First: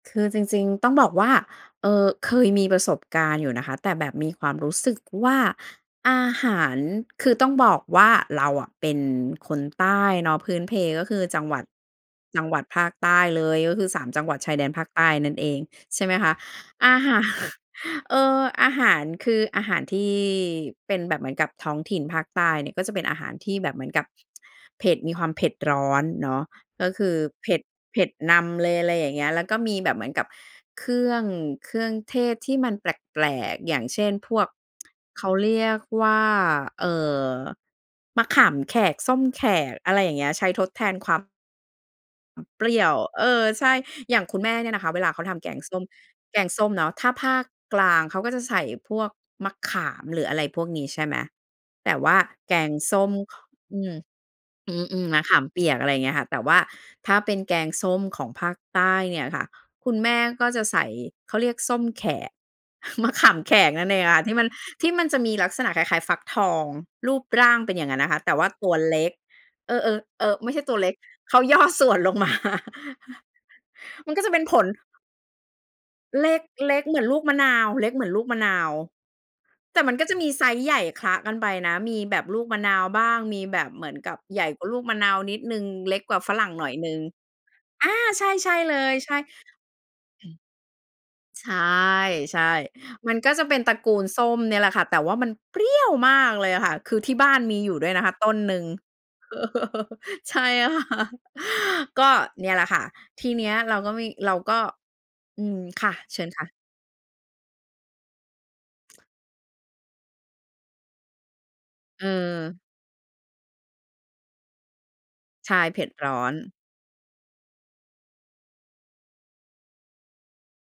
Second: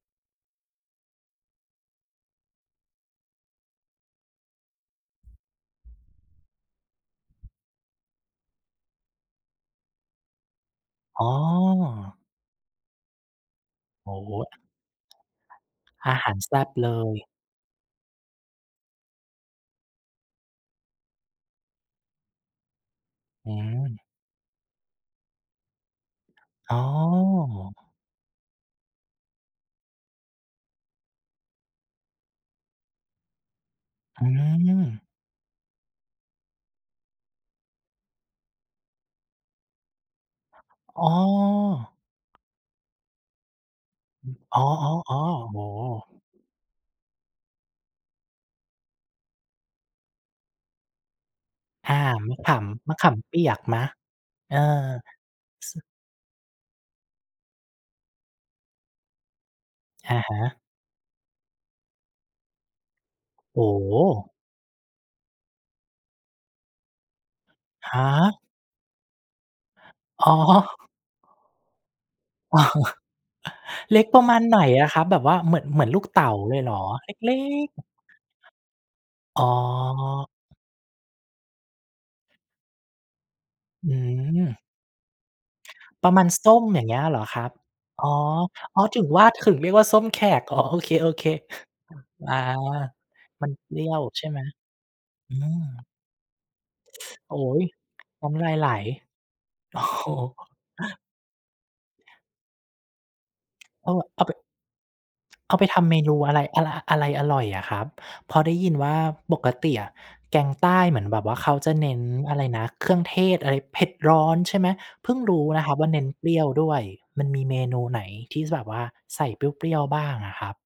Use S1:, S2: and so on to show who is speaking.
S1: คือจริง ๆ ต้องบอกว่า เอ่อ เคยมีประสบการณ์อยู่นะคะ แต่แบบมีความรู้สึกว่าอาหาร คือต้องบอกว่าเราอะเป็นคนใต้เนาะ พื้นเพก็คื
S2: อ๋
S1: อจังหวัด
S2: อ
S1: จังหวัดภาคใต้เลย ก็คือ สา
S2: โ
S1: ม
S2: อ้
S1: จังห
S2: โ
S1: ว
S2: ฮ
S1: ัดชายแดนภาคใต้นั่นเอง ใช่
S2: อ
S1: ไหม
S2: าห
S1: ค
S2: า
S1: ะ
S2: รแซ่บเล
S1: อา หาร
S2: ย
S1: เออ อาหารคืออาหารที่เป็นแบบเหมือนกับท้องถิ่นภาคใต้เนี่ย ก็จะเป็นอาหารท
S2: อื
S1: ี่แบบเหมือนก
S2: ม
S1: ับเผ็ด มีความเผ็ดร้อนเนาะ
S2: อ๋
S1: ก็คือเผ็ด
S2: อ
S1: เผ็ดนำเลย อะไรอย่างเงี้ย แล้วก็มีแบบเหมือนกับเครื่อง เครื่องเทศที่มันแปลก ๆ อย่างเช่น
S2: อื
S1: พวก
S2: ม
S1: เขาเรียกว่า เอ่อ มะขามแขก ส้มแขก อะไรอย่างเงี้ย ใช้ทดแทน
S2: อ๋
S1: ความ
S2: อ
S1: เปรี้ยว เออ ใช่ อย่างคุณแม่
S2: อ๋อ
S1: เนี่ยนะคะ เวลาเขาท
S2: ๆ
S1: ำแก
S2: ๆ โอ
S1: ง
S2: ้
S1: ส้
S2: โ
S1: ม
S2: ฮ
S1: แกงส้มเนาะถ้าภาคกลางเขาก็จะใส่พวกมะขาม หรืออะไรพวกนี้ ใช่ไหม? แต
S2: อา
S1: ่ว่า
S2: มะข
S1: แกง
S2: ำ ม
S1: ส
S2: ะข
S1: ้ม
S2: ามเ
S1: ข
S2: ปียกไห
S1: อ
S2: ม?
S1: ืม
S2: เออ
S1: อืม ๆ มะขามเปี
S2: ซ
S1: ยก อะไรอย่างเงี้ยค่ะ แต่ว่าถ้าเป็นแกงส้มของภาคใต้เนี่ยค่ะ คุณแม
S2: อะ
S1: ่
S2: ฮ
S1: ก็
S2: ะ
S1: จะใส่ เขาเรียกส้มแขก มะขามแข
S2: โอ้
S1: กนั่น
S2: โ
S1: เองค่ะ ท
S2: ฮ
S1: ี่มัน ที่มันจะมีลักษณะคล้าย ๆ ฟักทองรูปร่างเป็นอย่า
S2: ฮ
S1: งนั้นนะคะ แต
S2: ะ
S1: ่ว่าตัวเล็ก เออ ๆ เ
S2: อ
S1: อ
S2: ๋
S1: อ ไม่ใช่ตั
S2: อ
S1: วเล็ก เขาย่อ ส่วนลงมา
S2: เล็ก
S1: มัน
S2: ป
S1: ก
S2: ร
S1: ็
S2: ะ
S1: จ
S2: ม
S1: ะเ
S2: า
S1: ป็
S2: ณ
S1: นผ
S2: ไหน
S1: ล
S2: อะครับ? แบบว่าเหมือน เหมือนลูกเต
S1: เ
S2: ๋
S1: ล
S2: า
S1: ็ก
S2: เลยเห
S1: เ
S2: ร
S1: ล็
S2: อ?
S1: กเหมือน
S2: เล็
S1: ลู
S2: ก
S1: ก
S2: เล
S1: ม
S2: ้
S1: ะนาว
S2: ก
S1: เล็กเหมือนลูกมะนาว
S2: อ๋
S1: แต่มันก็จะม
S2: อ
S1: ีไซซ์ใหญ่คละกันไปนะ มีแบบลูกมะนาวบ้าง มีแบบเหม
S2: อื
S1: ือนกับใหญ่ก
S2: ม
S1: ว่าลูกมะนาวนิดหนึ่ง เล็ก
S2: ปร
S1: ก
S2: ะ
S1: ว่า
S2: มาณ
S1: ฝรั
S2: ส
S1: ่ง
S2: ้
S1: ห
S2: ม
S1: น่อย
S2: อย่า
S1: หน
S2: งเ
S1: ึ
S2: ง
S1: ่
S2: ี้
S1: ง
S2: ย เหรอครับ?
S1: อา
S2: อ๋อ
S1: ใช่ ใช่เ
S2: อ
S1: ล
S2: ๋อ
S1: ย
S2: ถึง
S1: ใช่
S2: ว่า ถึงเรียกว่าส้มแขก อ๋อ โอเค
S1: ใช่
S2: ๆ อา
S1: ใช่ มันก็จะ
S2: มัน
S1: เป็น
S2: เ
S1: ต
S2: ป
S1: ระ
S2: รี้
S1: ก
S2: ย
S1: ู
S2: ว
S1: ลส
S2: ใช
S1: ้
S2: ่ไหม?
S1: มเนี่ยแหละค่ะ แต่ว่ามัน
S2: อื
S1: เปรี้ย
S2: ม
S1: วมากเลยอะค่ะ คือที่บ้
S2: โ
S1: า
S2: อ๊
S1: นมี
S2: ย
S1: อยู่ด้วยนะคะ
S2: น
S1: ต
S2: ้
S1: ้น
S2: ำลา
S1: หน
S2: ย
S1: ึ่
S2: ไ
S1: ง
S2: หล โอ้โฮ
S1: ใช่ ค่ะ ก็เนี่ยแหละค่ะ ทีเนี้ยเรา
S2: เอ
S1: ก็
S2: า
S1: มี
S2: เอา
S1: เร
S2: ป
S1: าก็ อื
S2: เอา
S1: ม
S2: ไปท
S1: ค
S2: ำ
S1: ่ะ
S2: เมน
S1: เ
S2: ู
S1: ชิญ
S2: อะไร
S1: ค่ะ
S2: อะไร อะไรอร่อยอะครับ? พอได้ยินว่าปกติอะแกงใต้เหมือนแบบว่าเขาจะเน้น
S1: เ
S2: อะไรน
S1: ออ
S2: ะ เครื่องเทศอะไร เผ็ดร้อนใช่ไหม? เพิ่งรู้
S1: ใช่
S2: นะครั
S1: เผ
S2: บ
S1: ็
S2: ว่
S1: ด
S2: า เน้
S1: ร
S2: น
S1: ้อ
S2: เปร
S1: น
S2: ี้ยวด้วย มันมีเมนูไหนที่ ส แบบว่าใส่เปรี้ยว ๆ บ้างอะครับ?